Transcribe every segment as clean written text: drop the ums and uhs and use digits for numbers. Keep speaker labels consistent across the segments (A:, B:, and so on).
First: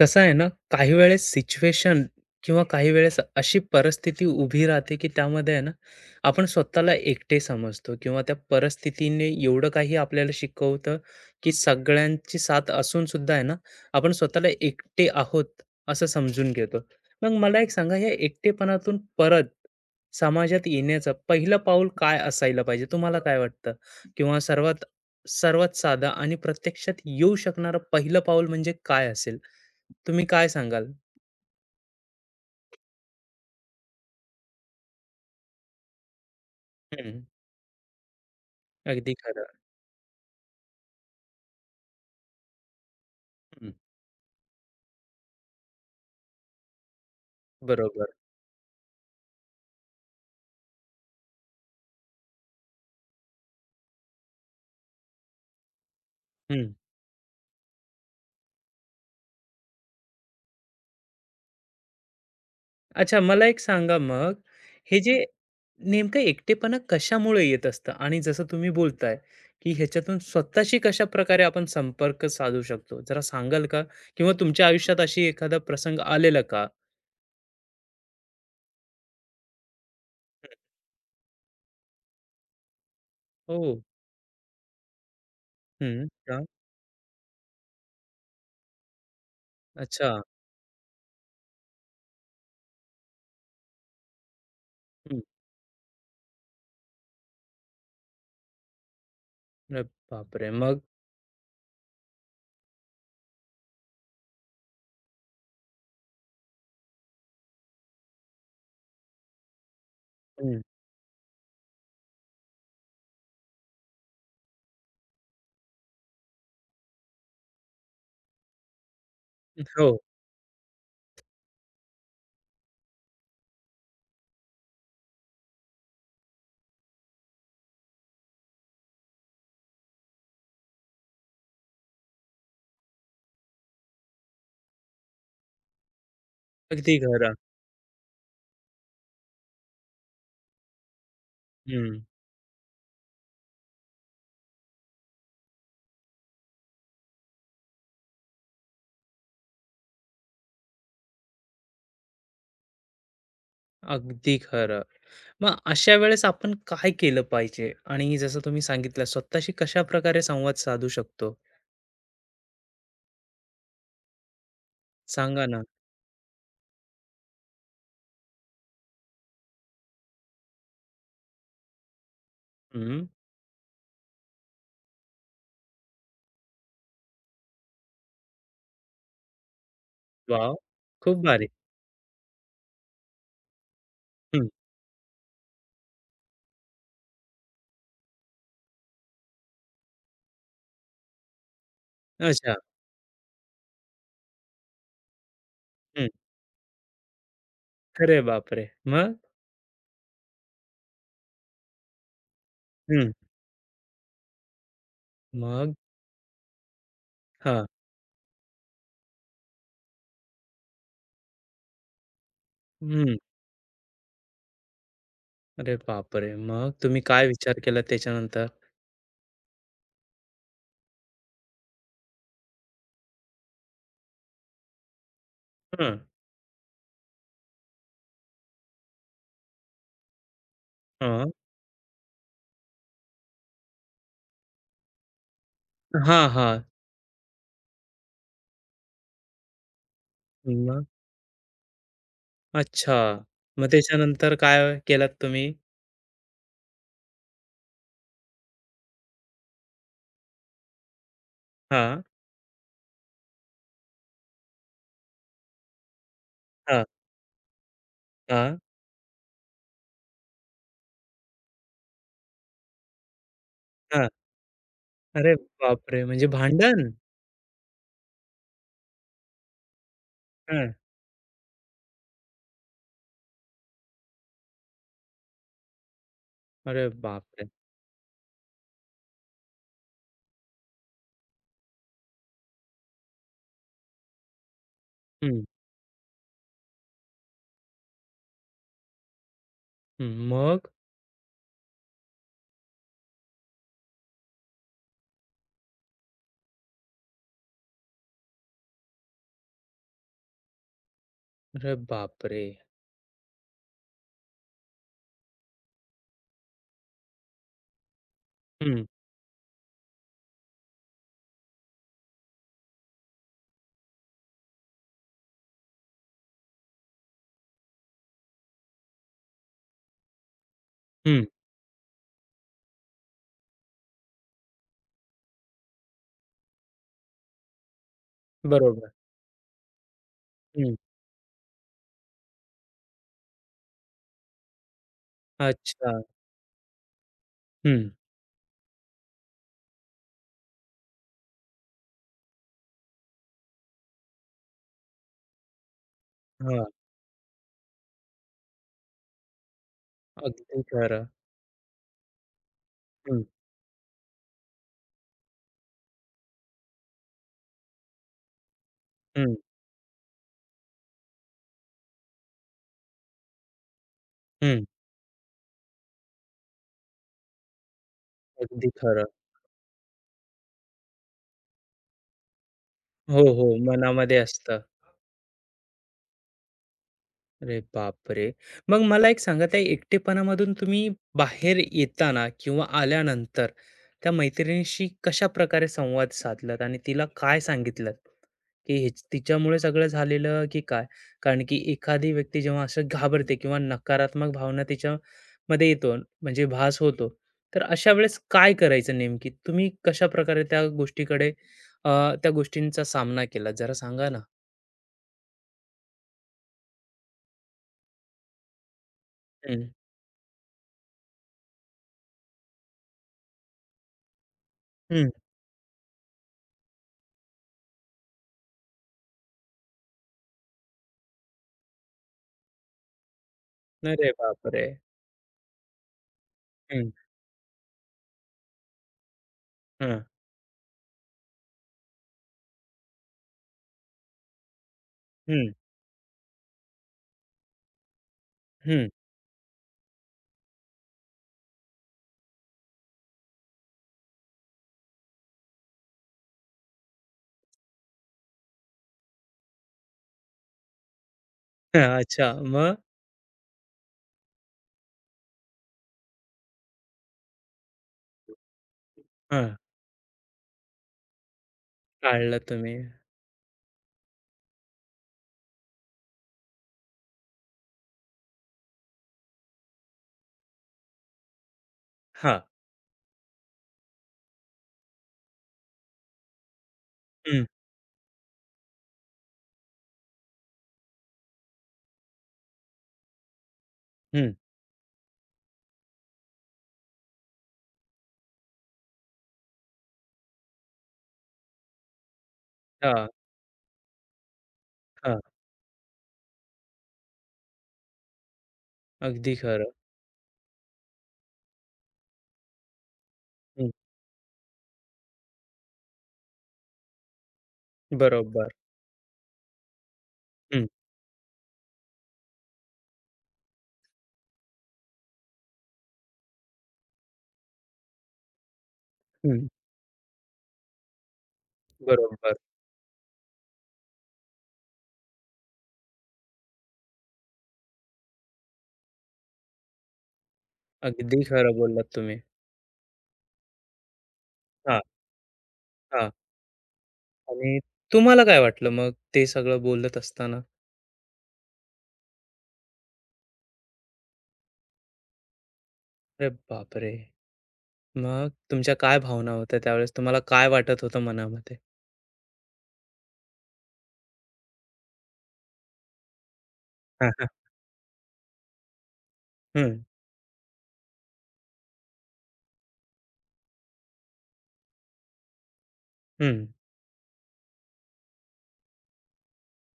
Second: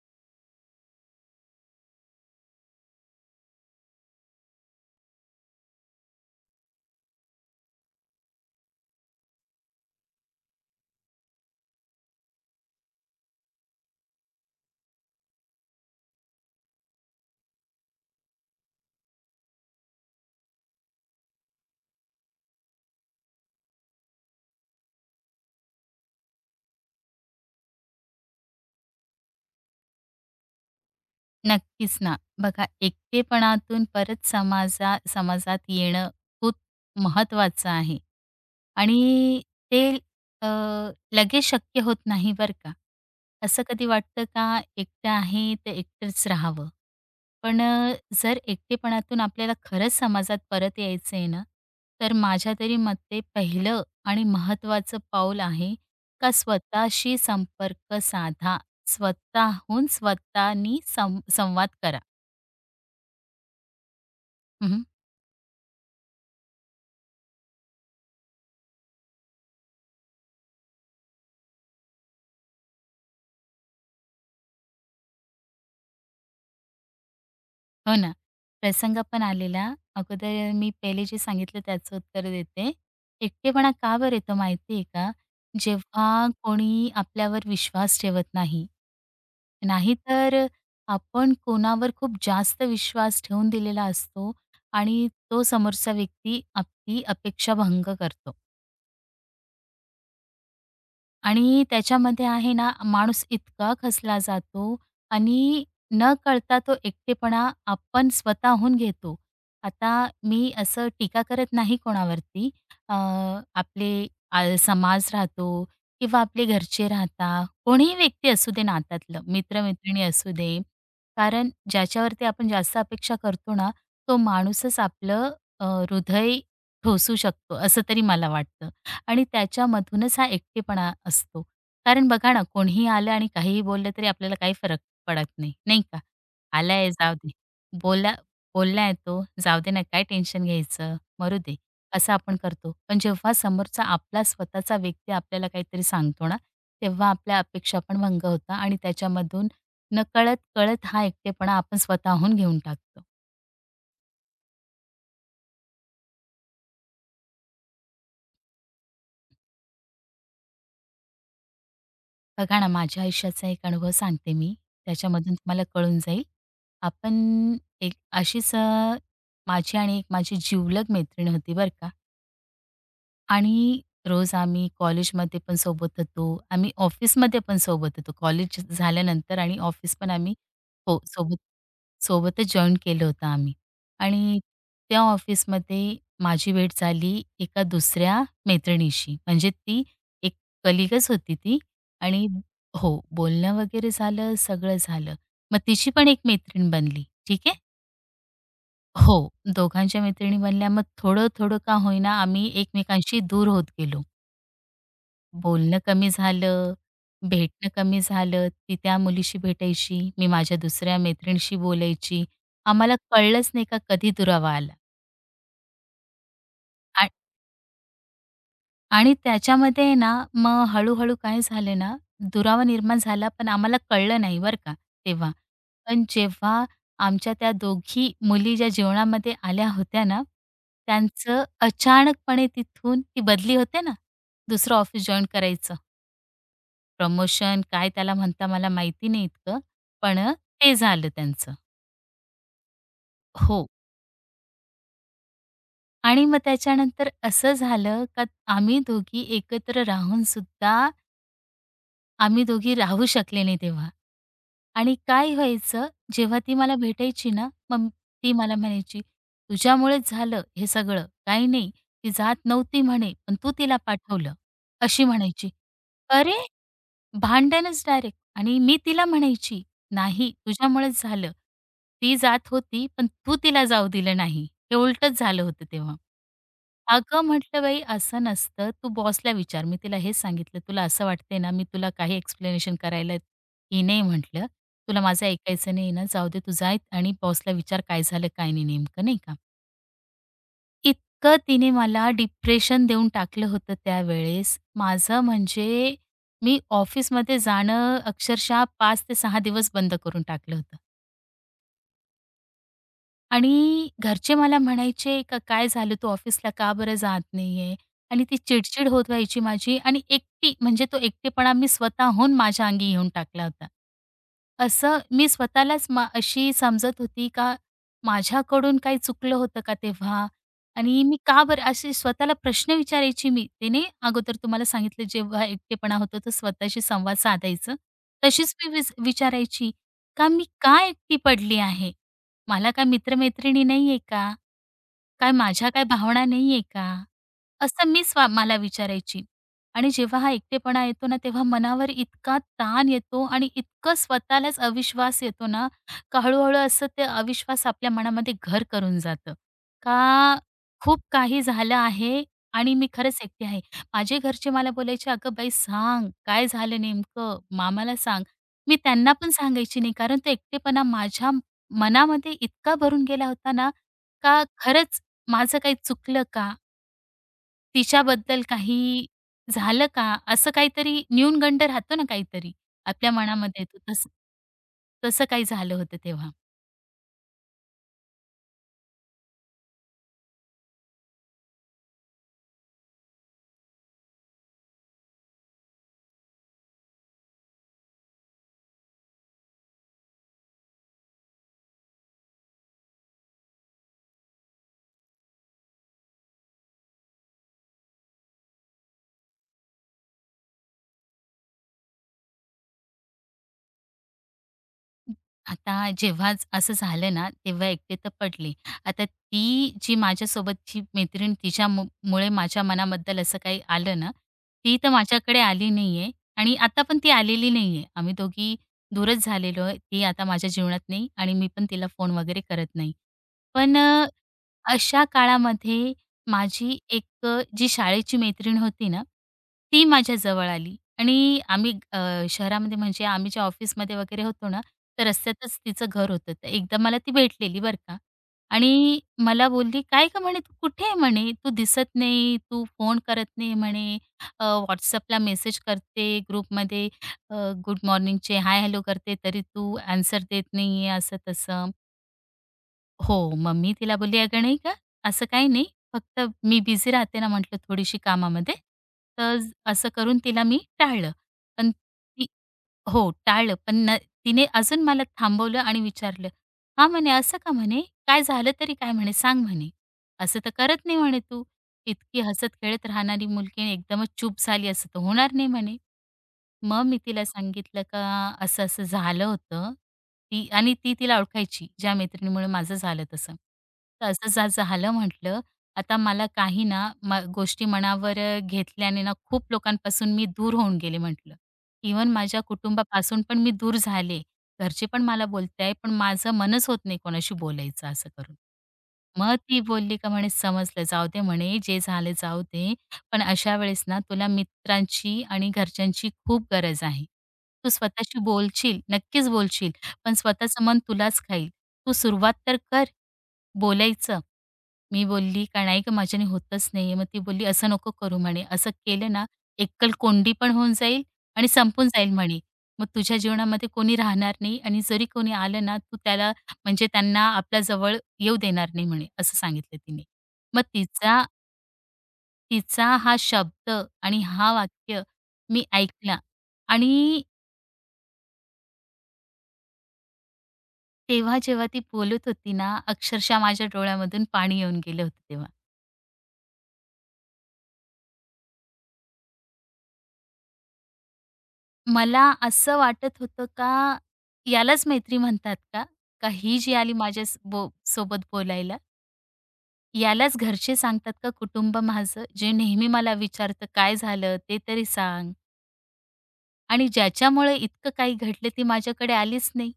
A: कसं आहे ना, काही वेळेस सिच्युएशन किंवा काही वेळेस अशी परिस्थिती उभी राहते, की त्यामध्ये आहे ना, आपण स्वतःला एकटे समजतो किंवा त्या परिस्थितीने एवढं काही आपल्याला शिकवतं, की सगळ्यांची साथ असून सुद्धा आहे ना, आपण स्वतःला एकटे आहोत असं समजून घेतो. मग मला एक सांगा, या एकटेपणातून परत समाजात येण्याचं पहिलं पाऊल काय असायला पाहिजे? तुम्हाला काय वाटतं? किंवा सर्वात सर्वात साधा आणि प्रत्यक्षात येऊ शकणारं पहिलं पाऊल म्हणजे काय असेल? तुम्ही काय सांगाल?
B: नक्कीच ना. बघा एकटेपणातून परत समाजात येणं खूप
A: हं.
B: महत्त्वाचं आहे
A: अगदी
B: आणि
A: खरं.
B: ते अ, लगेच शक्य होत नाही बरं का. असं
A: हं.
B: कधी वाटतं का एकटं आहे तर एकटंच राहावं. पण
A: बरोबर.
B: जर एकटेपणातून आपल्याला खरंच समाजात परत यायचं आहे ना, तर माझ्या तरी मते पहिलं आणि महत्त्वाचं पाऊल आहे का
A: हं.
B: स्वतःशी संपर्क साधा. स्वतःहून स्वतःनी संवाद करा.
A: अच्छा, मला एक सांगा मग,
B: हं,
A: हे जे नेमकं एकटेपणा कशामुळे येत असतं? आणि जसं तुम्ही बोलताय, की ह्याच्यातून स्वतःशी कशाप्रकारे आपण संपर्क साधू शकतो? जरा सांगाल का? किंवा तुमच्या आयुष्यात अशी एखादा प्रसंग आलेला का?
B: हो ना. प्रसंग पण आलेला.
A: हं.
B: अगोदर मी पहिले जे सांगितलं त्याचं उत्तर देते. एकटेपणा
A: हो.
B: का बरं येतो माहिती आहे का?
A: हं.
B: जेव्हा
A: का?
B: कोणी आपल्यावर विश्वास ठेवत नाही.
A: अच्छा.
B: नाहीतर आपण कोणावर खूप जास्त विश्वास ठेवून दिलेला असतो आणि
A: हं.
B: तो समोरचा व्यक्ती आपली अपेक्षा भंग करतो.
A: अरे बापरे! मग?
B: आणि त्याच्यामध्ये आहे ना, माणूस इतका खसला जातो आणि न कळता तो एकटेपणा आपण स्वतःहून घेतो. आता मी
A: हं.
B: असं टीका करत नाही कोणावरती. अ, आपले समाज राहतो किंवा आपले घरचे राहता, कोणीही व्यक्ती असू दे नात्यातलं,
A: हो.
B: मित्र-मैत्रिणी असू दे. कारण ज्याच्यावरती आपण जास्त अपेक्षा करतो ना, तो माणूसच आपलं हृदय ठोसू शकतो, असं तरी मला वाटतं. आणि त्याच्यामधूनच हा एकटेपणा असतो. कारण बघा ना, कोणीही आलं आणि काहीही बोललं तरी आपल्याला काही फरक पडत नाही, नाही का? आलाय
A: अगदी
B: जाऊ दे.
A: खरं.
B: बोलला बोललाय तो, जाऊ दे ना, काय टेन्शन घ्यायचं, मरू दे,
A: हं.
B: असं आपण करतो. पण जेव्हा समोरचा आपला स्वतःचा व्यक्ती आपल्याला काहीतरी सांगतो ना, तेव्हा आपल्या अपेक्षा पण भंग होतात आणि त्याच्यामधून नकळत-कळत हा एकटेपणा आपण स्वतःहून घेऊन टाकतो.
A: अगदी खरं. मग अशा वेळेस आपण काय केलं पाहिजे? आणि जसं तुम्ही सांगितलं, स्वतःशी कशाप्रकारे संवाद साधू शकतो?
B: बघा ना, माझ्या आयुष्याचा एक अनुभव सांगते मी. त्याच्यामधून
A: सांगा ना?
B: तुम्हाला कळून जाईल. आपण एक अशीच माझी आणि एक माझी जिवलग मैत्रीण होती बरं का.
A: हं.
B: आणि रोज आम्ही कॉलेजमध्ये पण सोबत होतो. आम्ही ऑफिसमध्ये पण सोबत होतो. कॉलेज झाल्यानंतर आणि ऑफिस पण आम्ही
A: वॉव!
B: हो,
A: खूप भारी.
B: सोबतच जॉइन केलं होतं आम्ही. आणि
A: हं.
B: त्या ऑफिसमध्ये माझी भेट झाली एका दुसऱ्या मैत्रिणीशी. म्हणजे ती एक कलीगच होती ती आणि
A: अच्छा.
B: हो, बोलणं वगैरे झालं, सगळं झालं. मग तिची
A: हं.
B: पण एक मैत्रीण बनली. ठीक आहे.
A: अरे बापरे! मग?
B: हो, दोघांच्या मैत्रिणी बनल्या. मग थोडं-थोडं का होईना आम्ही
A: हं.
B: एकमेकांशी दूर होत गेलो.
A: मग?
B: बोलणं कमी झालं,
A: हां.
B: भेटणं कमी झालं. ती त्या मुलीशी भेटायची, मी माझ्या दुसऱ्या मैत्रिणीशी बोलायची. आम्हाला
A: हं.
B: कळलंच नाही का कधी दुरावा आला.
A: अरे बापरे! मग तुम्ही
B: आ
A: काय विचार केला त्याच्यानंतर?
B: आणि त्याच्यामध्ये ना, मग हळू-हळू काय झालं ना, दुरावा निर्माण झाला, पण आम्हाला कळलं नाही बरं का तेव्हा.
A: हं.
B: पण जेव्हा आमच्या त्या दोघी मुली ज्या जीवनामध्ये आल्या होत्या ना,
A: हां.
B: त्यांचं अचानकपणे तिथून ती बदली होते ना, दुसरं ऑफिस जॉइन करायचं.
A: हां, हां.
B: प्रमोशन काय त्याला म्हणता मला माहिती नाही इतकं, पण ते
A: मग?
B: झालं त्यांचं.
A: अच्छा. मग
B: हो.
A: त्याच्यानंतर काय केलात तुम्ही?
B: आणि मग त्याच्यानंतर असं झालं का आम्ही दोघी एकत्र राहून सुद्धा
A: हां.
B: आम्ही दोघी राहू शकले नाही तेव्हा. आणि काय व्हायचं जेव्हा ती मला
A: हां.
B: भेटायची ना, मग ती मला
A: हां.
B: म्हणायची, "तुझ्यामुळेच झालं हे सगळं, काही नाही. ती जात नव्हती म्हणे, पण तू तिला
A: हां.
B: पाठवलं." अशी
A: अरे
B: म्हणायची.
A: बापरे! म्हणजे
B: "अरे!"
A: भांडण?
B: भांडणच डायरेक्ट आणि मी तिला म्हणायची, "नाही,
A: हं.
B: तुझ्यामुळेच झालं. ती जात होती, पण तू तिला जाऊ दिलं नाही." हे उलटंच झालं होतं तेव्हा.
A: अरे
B: "अगं,"
A: बापरे!
B: म्हटलं, "बाई, असं नसतं. तू बॉसला विचार." मी तिला हेच सांगितलं, "तुला असं वाटतंय ना, मी तुला काही एक्सप्लेनेशन करायला ही नाही," म्हटलं. "तुला माझं
A: हं.
B: ऐकायचं नाही ना, जाऊ दे, तू जा आणि बॉसला विचार काय झालं, काय नाही नेमकं." नाही का?
A: हं, मग?
B: इतकं तिने मला डिप्रेशन देऊन टाकलं होतं त्यावेळेस. माझं म्हणजे मी ऑफिसमध्ये जाणं अक्षरशः 5 ते सहा दिवस बंद करून टाकलं होतं.
A: अरे बापरे!
B: आणि घरचे मला म्हणायचे, "का काय झालं तू ऑफिसला का बरं जात नाहीये?" आणि ती
A: हं,
B: चिडचिड होत व्हायची माझी आणि एकटी म्हणजे तो एकटेपणा मी स्वतःहून माझ्या अंगी घेऊन टाकला होता. असं मी स्वतःलाच अशी समजत होती का माझ्याकडून काही चुकलं होतं का तेव्हा? आणि मी
A: हं.
B: का बरं असे स्वतःला प्रश्न विचारायची मी. ते नाही अगोदर तुम्हाला सांगितलं जेव्हा एकटेपणा होतो तर स्वतःशी संवाद साधायचं. तशीच मी
A: बरोबर.
B: विचारायची का मी
A: हं.
B: का एकटी पडली आहे? मला काय मित्र-मैत्रिणी नाहीये का? काय माझ्या काय
A: अच्छा.
B: भावना नाहीये का?
A: हं.
B: असं मी मला विचारायची. आणि जेव्हा हा एकटेपणा येतो ना, तेव्हा मनावर इतका ताण येतो आणि इतकं स्वतःलाच अविश्वास येतो ना, का हळू
A: हां.
B: असं ते अविश्वास आपल्या मनामध्ये घर करून जातं. का
A: अगदी
B: खूप
A: खरं.
B: काही झालं आहे आणि मी खरंच
A: हं,
B: एकटी आहे. माझे घरचे मला बोलायचे, "अगं बाई सांग, काय झालं नेमकं? मामाला सांग." मी त्यांना पण
A: हं,
B: सांगायची नाही, कारण तो एकटेपणा माझ्या मनामध्ये इतका भरून गेला होता ना, का
A: हं.
B: खरंच माझं काही चुकलं का? तिच्याबद्दल
A: अगदी खरं.
B: काही झालं का? असं काहीतरी न्यूनगंड राहतो ना काहीतरी आपल्या
A: हो, हो.
B: मनामध्ये येतो तसं.
A: मनामध्ये असतं.
B: तसं काही झालं होतं तेव्हा.
A: अरे बापरे! मग मला एक सांगा, त्या एकटेपणामधून तुम्ही बाहेर येताना किंवा आल्यानंतर त्या मैत्रिणीशी कशाप्रकारे संवाद साधलात आणि तिला काय सांगितलंत? की हे तिच्यामुळे सगळं झालेलं की काय? कारण की एखादी व्यक्ती जेव्हा असं घाबरते किंवा नकारात्मक भावना तिच्यामध्ये येतो, म्हणजे भास होतो. तर अशा वेळेस काय करायचं नेमकी? तुम्ही कशाप्रकारे त्या गोष्टीकडे अ, त्या गोष्टींचा सामना केला, जरा सांगा ना?
B: आता जेव्हाच असं झालं ना, तेव्हा एकटे तर पडले. आता
A: हं.
B: ती जी माझ्यासोबतची मैत्रीण मुळे माझ्या मनाबद्दल असं काही आलं ना, ती तर
A: हं.
B: माझ्याकडे आली नाहीये आणि आता पण ती आलेली नाहीये. आम्ही दोघी दूरच झालेलो आहे. ती आता माझ्या जीवनात नाही आणि मी पण तिला फोन वगैरे करत नाही. पण
A: अरे बापरे!
B: अशा काळामध्ये माझी एक जी शाळेची मैत्रीण होती ना, ती
A: हां.
B: माझ्याजवळ आली आणि आम्ही शहरामध्ये म्हणजे आम्ही ज्या ऑफिसमध्ये वगैरे होतो ना, तर
A: हं,
B: रस्त्यातच तिचं घर होतं. तर एकदा मला ती भेटलेली बरं का
A: हं.
B: आणि मला बोलली, "काय का म्हणे, "तू कुठे आहे?" म्हणे, "तू दिसत नाही, तू फोन करत नाही." म्हणे, अ, WhatsAppला मेसेज करते ग्रुपमध्ये अ, गुड मॉर्निंगचे हाय हॅलो करते, तरी तू ॲन्सर देत नाही असं-तसं.
A: अच्छा. मग?
B: हो, मग मी तिला बोलली, "अगं नाही का, असं काही नाही, फक्त मी बिझी राहते ना," म्हटलं, "थोडीशी कामामध्ये." तर
A: हां.
B: असं करून तिला मी टाळलं. पण ती
A: टाळलं तुम्ही.
B: हो, टाळलं. पण तिने अजून मला थांबवलं आणि विचारलं, "हां," म्हणे, "असं का?" म्हणे, "काय झालं तरी काय?" म्हणे, "सांग," म्हणे, "असं तर करत नाही," म्हणे, "तू. इतकी
A: हां.
B: हसत-खेळत राहणारी मुलगी आणि एकदमच चूप झाली, असं तर होणार नाही," म्हणे. मग मी तिला
A: हं,
B: सांगितलं का असं-असं झालं होतं. ती आणि ती तिला ओळखायची, ज्या मैत्रिणीमुळे माझं झालं तसं. तर असं
A: हं.
B: जा झालं म्हटलं, आता मला काही ना गोष्टी मनावर घेतल्याने ना खूप लोकांपासून मी दूर होऊन गेले म्हटलं. इवन माझ्या
A: हां,
B: कुटुंबापासून पण मी दूर झाले. घरचे पण
A: हां.
B: मला बोलताय, पण माझं मनच होत नाही कोणाशी बोलायचं असं करून.
A: अगदी
B: मग ती
A: खरं.
B: बोलली का म्हणे समजलं, जाऊ दे म्हणे जे झालं जाऊ दे. पण अशा
A: हं.
B: वेळेस ना तुला मित्रांची आणि घरच्यांची खूप गरज आहे. तू स्वतःशी
A: बरोबर.
B: बोलशील, नक्कीच बोलशील, पण स्वतःचं
A: हं,
B: मन तुलाच खाईल. तू सुरुवात तर कर बोलायचं. मी बोलली का नाही गं माझ्याने होतच नाहीये. मग ती बोलली, "असं नको करू" म्हणे. असं केलं ना
A: हं.
B: एकलकोंडी पण होऊन जाईल आणि संपून जाईल
A: बरोबर.
B: म्हणे. मग तुझ्या जीवनामध्ये कोणी राहणार नाही आणि जरी कोणी आलं ना, तू त्याला म्हणजे त्यांना आपल्या जवळ येऊ देणार नाही म्हणे, असं सांगितलं तिने. मग
A: अगदी
B: तिचा
A: खरं बोललात तुम्ही.
B: तिचा हा शब्द आणि हा
A: हां,
B: वाक्य मी
A: हां.
B: ऐकला आणि
A: आणि तुम्हाला काय वाटलं मग ते सगळं बोलत असताना?
B: तेव्हा जेव्हा ती बोलत होती ना, अक्षरशः माझ्या डोळ्यामधून पाणी येऊन गेलं होतं तेव्हा.
A: अरे बापरे! मग तुमच्या काय भावना होत्या त्यावेळेस? तुम्हाला काय वाटत होतं मनामध्ये?
B: मला असं वाटत होतं का यालाच मैत्री म्हणतात का? का ही जी आली
A: हां,
B: माझ्या
A: हां.
B: स बो सोबत बोलायला,
A: हं,
B: यालाच घरचे सांगतात का कुटुंब माझं जे नेहमी मला विचारतं, "काय झालं? ते तरी सांग."
A: हं.
B: आणि ज्याच्यामुळे इतकं काही घडलं ती माझ्याकडे आलीच नाही.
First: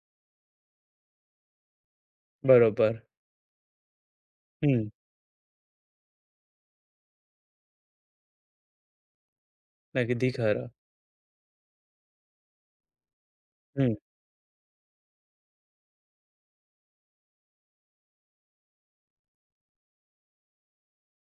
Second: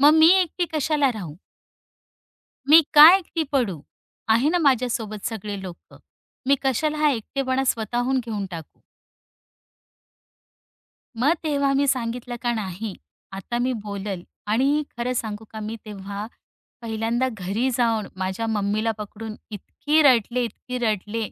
B: मग मी एकटी कशाला राहू? मी
A: बरोबर.
B: का एकटी पडू? आहे ना
A: हं.
B: माझ्यासोबत सगळे लोकं. मी कशाला हा एकटेपणा स्वतःहून घेऊन टाकू?
A: अगदी खरं.
B: मग तेव्हा मी सांगितलं का नाही, आता मी
A: हं.
B: बोलल, आणि खरं सांगू का मी तेव्हा पहिल्यांदा घरी जाऊन माझ्या मम्मीला पकडून इतकी रडले, इतकी रडले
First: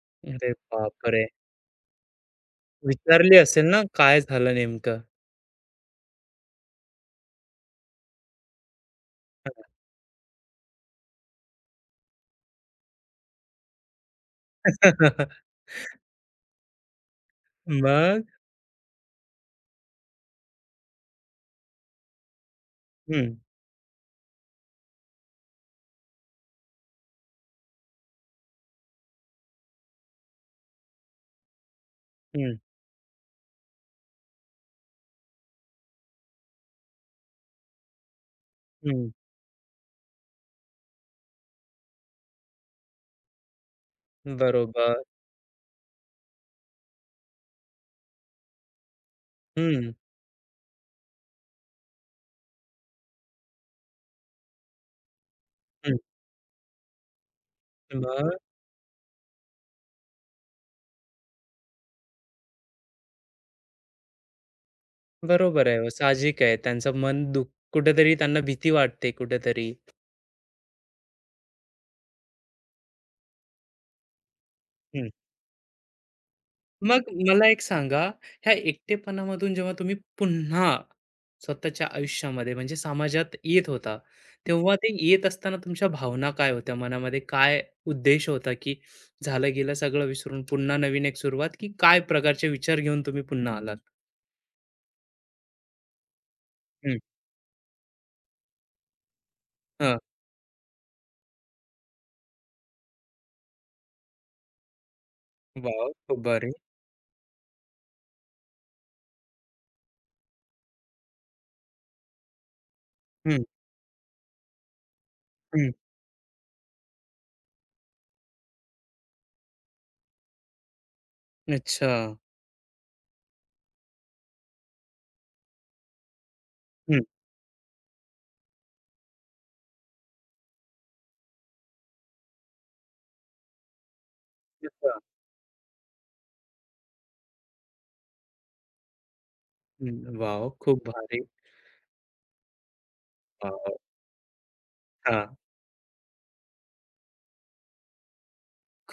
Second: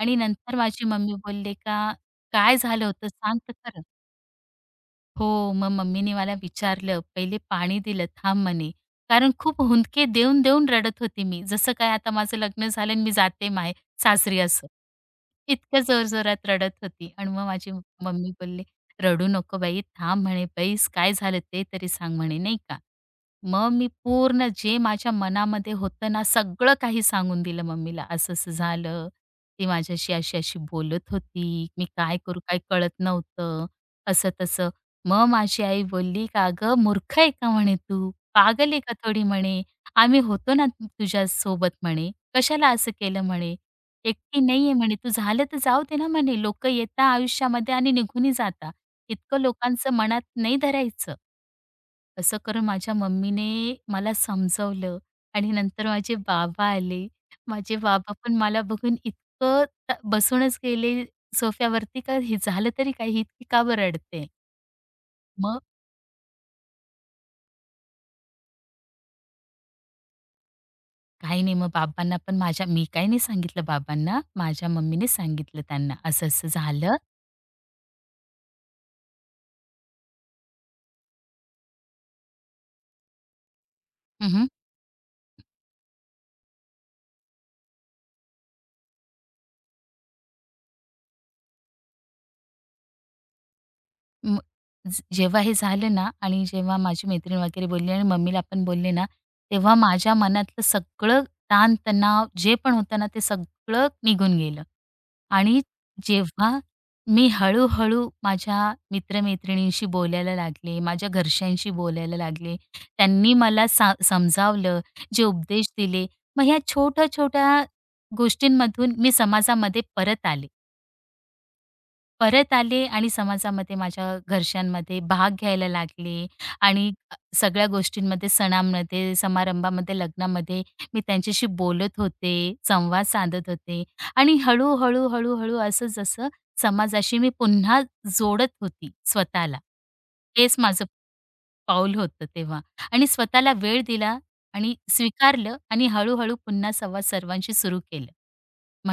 B: आणि
A: अरे
B: नंतर माझी मम्मी
A: बापरे!
B: बोलले का, "काय झालं होतं
A: विचारली
B: सांग तर
A: असेल
B: खरं?"
A: ना, काय झालं नेमकं?
B: हो, मग मम्मीने मला विचारलं, पहिले पाणी दिलं, थांब म्हणे. कारण खूप हुंदके देऊन-देऊन रडत होती मी. जसं काय आता माझं लग्न झालं आणि मी जाते सासरी असं. इतक्या जोर जोरात रडत होती आणि मग माझी
A: मग
B: मम्मी बोलली, "रडू नको बाई, थांब म्हणे बैस, काय झालं ते तरी सांग म्हणे," नाही का.
A: हं,
B: मग मी पूर्ण जे माझ्या मनामध्ये होतं ना, सगळं काही सांगून दिलं मम्मीला. असं-असं झालं, ती माझ्याशी अशी-अशी बोलत होती, मी काय करू,
A: हं,
B: काही कळत नव्हतं, असं-तसं. मग माझी आई बोलली, "का गं मूर्ख आहे का?" म्हणे, "तू पागल आहे का
A: हं.
B: थोडी?" म्हणे, "आम्ही होतो ना तुझ्या सोबत" म्हणे, "कशाला असं केलं?" म्हणे, "एकटी नाही आहे" म्हणे,
A: बरोबर.
B: "तू झालं तर जाऊ दे ना" म्हणे, "लोकं येता आयुष्यामध्ये आणि निघूनही जाता. इतकं लोकांचं
A: हं,
B: मनात नाही धरायचं." असं करून माझ्या मम्मीने मला समजवलं आणि नंतर
A: हं.
B: माझे बाबा आले. माझे बाबा
A: मग
B: पण मला बघून इतकं बसूनच गेले सोफ्यावरती, का "हे झालं तरी काय? ही इतकी का बरं मग
A: बरोबर आहे. साहजिक आहे. त्यांचं मन दुख कुठेतरी, त्यांना भीती वाटते कुठेतरी.
B: काही नाही मग बाबांना पण माझ्या मी काही नाही सांगितलं बाबांना, माझ्या मम्मीने
A: हं.
B: सांगितलं त्यांना असं-असं झालं.
A: मग मला एक सांगा, ह्या एकटेपणामधून जेव्हा तुम्ही पुन्हा स्वतःच्या आयुष्यामध्ये म्हणजे समाजात येत होता,
B: हं,
A: तेव्हा ते येत असताना तुमच्या भावना काय होत्या? मनामध्ये काय उद्देश होता, की झालं गेलं सगळं विसरून पुन्हा नवीन एक सुरुवात, की काय प्रकारचे विचार घेऊन तुम्ही पुन्हा आलात?
B: म ज जेव्हा हे झालं ना आणि जेव्हा माझी मैत्रीण वगैरे बोलली आणि मम्मीला पण बोलले ना, तेव्हा माझ्या मनातलं सगळं ताण जे पण होतं ना, ते सगळं निघून गेलं. आणि
A: वॉव! खूप भारी.
B: जेव्हा मी हळू माझ्या मित्र बोलायला लागले, माझ्या घरच्यांशी बोलायला लागले, त्यांनी
A: हं,
B: मला समजावलं, जे उपदेश
A: हं.
B: दिले, मग ह्या छोट्या-छोट्या गोष्टींमधून मी समाजामध्ये परत आले.
A: अच्छा.
B: परत आले आणि समाजामध्ये माझ्या घरच्यांमध्ये भाग घ्यायला लागले आणि
A: हं.
B: सगळ्या गोष्टींमध्ये, सणांमध्ये, समारंभामध्ये, लग्नामध्ये मी त्यांच्याशी बोलत होते, संवाद साधत होते आणि
A: अच्छा.
B: हळू-हळू, हळूहळू असं जसं समाजाशी मी पुन्हा जोडत होती स्वतःला.
A: हं. वॉव!
B: हेच माझं
A: खूप भारी.
B: पाऊल होतं तेव्हा आणि स्वतःला
A: वॉव!
B: वेळ दिला आणि
A: हां.
B: स्वीकारलं आणि हळू पुन्हा संवाद सर्वांशी सुरू केलं.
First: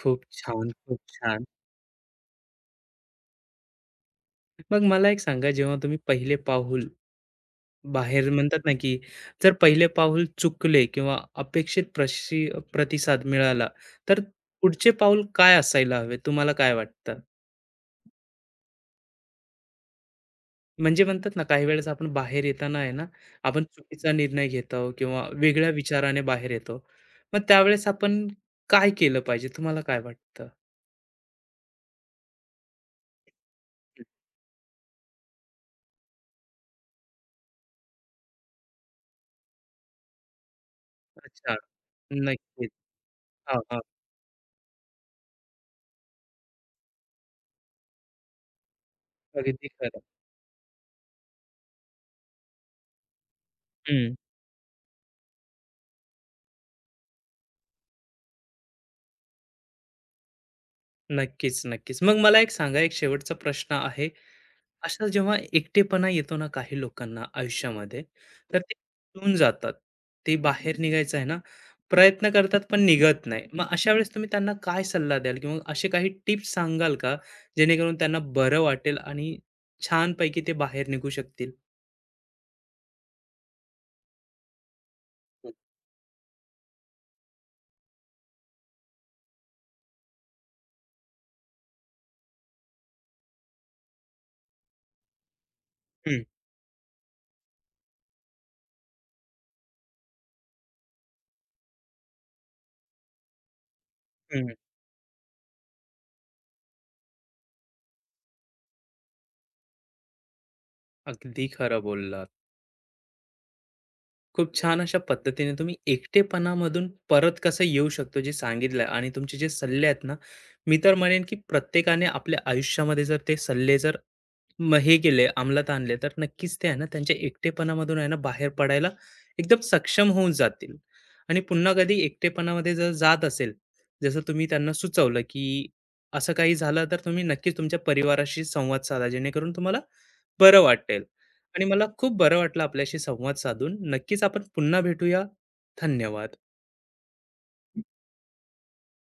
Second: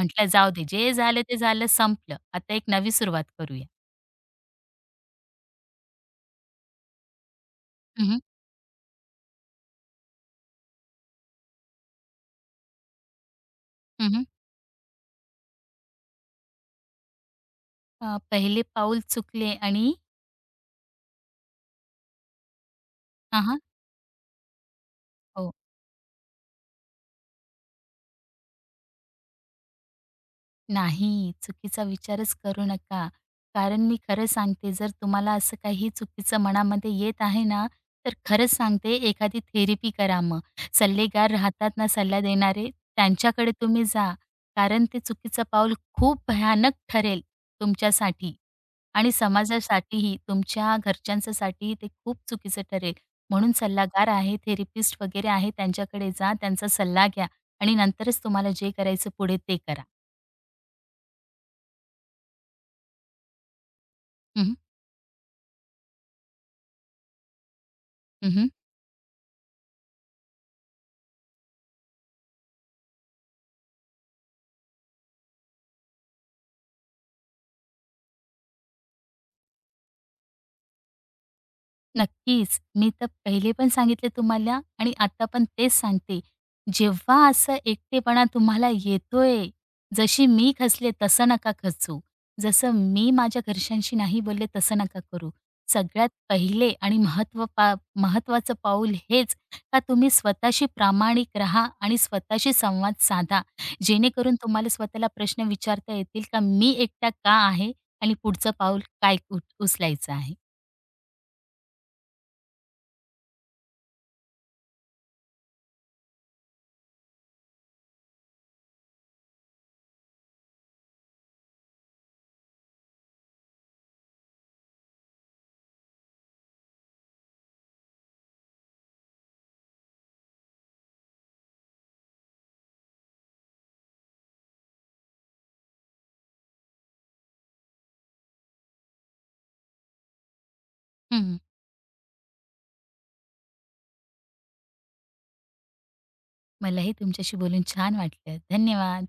A: खूप
B: "जाऊ दे,
A: छान,
B: जे
A: खूप
B: झालं ते
A: छान.
B: झालं, संपलं. आता एक नवी सुरुवात करूया."
A: मग मला एक सांगा, जेव्हा तुम्ही पहिले पाऊल
B: हं, हं.
A: बाहेर म्हणतात ना, की जर पहिले पाऊल चुकले किंवा अपेक्षित प्रतिसाद मिळाला, तर पुढचे पाऊल काय असायला हवे? तुम्हाला काय वाटतं?
B: पहिले पाऊल चुकले आणि
A: म्हणजे म्हणतात ना, काही वेळेस आपण बाहेर येताना आहे ना,
B: हां, हां.
A: आपण चुकीचा निर्णय घेतो किंवा
B: हो.
A: वेगळ्या विचाराने बाहेर येतो. मग त्यावेळेस आपण काय केलं पाहिजे, तुम्हाला काय वाटतं?
B: नाही, चुकीचा विचारच करू नका. कारण मी खरं सांगते, जर तुम्हाला असं काही चुकीचं मनामध्ये येत आहे ना, तर खरंच सांगते एखादी थेरपी करा मग. सल्लेगार
A: अच्छा,
B: राहतात ना सल्ला देणारे,
A: नक्कीच.
B: त्यांच्याकडे
A: हां, हां.
B: तुम्ही जा. कारण ते चुकीचं पाऊल खूप भयानक ठरेल तुमच्यासाठी आणि
A: अगदी खरं.
B: समाजासाठीही, तुमच्या घरच्यांच्यासाठीही ते खूप चुकीचं ठरेल. म्हणून सल्लागार
A: हं.
B: आहे, थेरपिस्ट वगैरे आहे, त्यांच्याकडे जा, त्यांचा सल्ला घ्या आणि नंतरच तुम्हाला जे करायचं पुढे ते करा.
A: नक्कीच, नक्कीच. मग मला एक सांगा, एक शेवटचा प्रश्न आहे. असा जेव्हा एकटेपणा येतो ना काही लोकांना आयुष्यामध्ये,
B: हं,
A: तर ते खचून जातात. ते बाहेर निघायचं आहे ना, प्रयत्न करतात पण निघत नाही. मग अशा वेळेस तुम्ही त्यांना काय सल्ला द्याल किंवा असे काही टिप्स सांगाल का, जेणेकरून त्यांना बरं वाटेल आणि छानपैकी ते बाहेर निघू शकतील?
B: नक्कीच. मी तर पहिले पण सांगितले तुम्हाला आणि आता पण तेच सांगते. जेव्हा असं एकटेपणा तुम्हाला येतोय, जशी मी खचले तसं नका खचू. जसं मी माझ्या घरच्यांशी नाही बोलले तसं नका करू. सगळ्यात
A: हं,
B: पहिले आणि महत्त्वाचं पाऊल हेच का तुम्ही स्वतःशी प्रामाणिक राहा आणि स्वतःशी संवाद साधा. जेणेकरून
A: हं.
B: तुम्हाला स्वतःला प्रश्न विचारता येतील का मी एकटा का आहे आणि पुढचं पाऊल काय उचलायचं आहे.
A: अगदी खरं बोललात. खूप छान अशा पद्धतीने तुम्ही एकटेपणामधून परत कसं येऊ शकतो जे सांगितलंय आणि तुमचे जे सल्ले आहेत ना, मी तर म्हणेन की प्रत्येकाने आपल्या आयुष्यामध्ये जर ते सल्ले जर मग हे केले, अंमलात आणले, तर नक्कीच ते आहे ना, त्यांच्या एकटेपणामधून आहे ना बाहेर पडायला एकदम सक्षम होऊन जातील. आणि पुन्हा कधी एकटेपणामध्ये जर जात असेल, जसं तुम्ही त्यांना सुचवलं, की असं काही झालं तर तुम्ही नक्कीच तुमच्या परिवाराशी संवाद साधा, जेणेकरून तुम्हाला बरं वाटेल.
B: हं.
A: आणि मला खूप बरं वाटलं आपल्याशी संवाद साधून. नक्कीच आपण पुन्हा भेटूया. धन्यवाद.
B: मलाही तुमच्याशी बोलून छान वाटलं. धन्यवाद.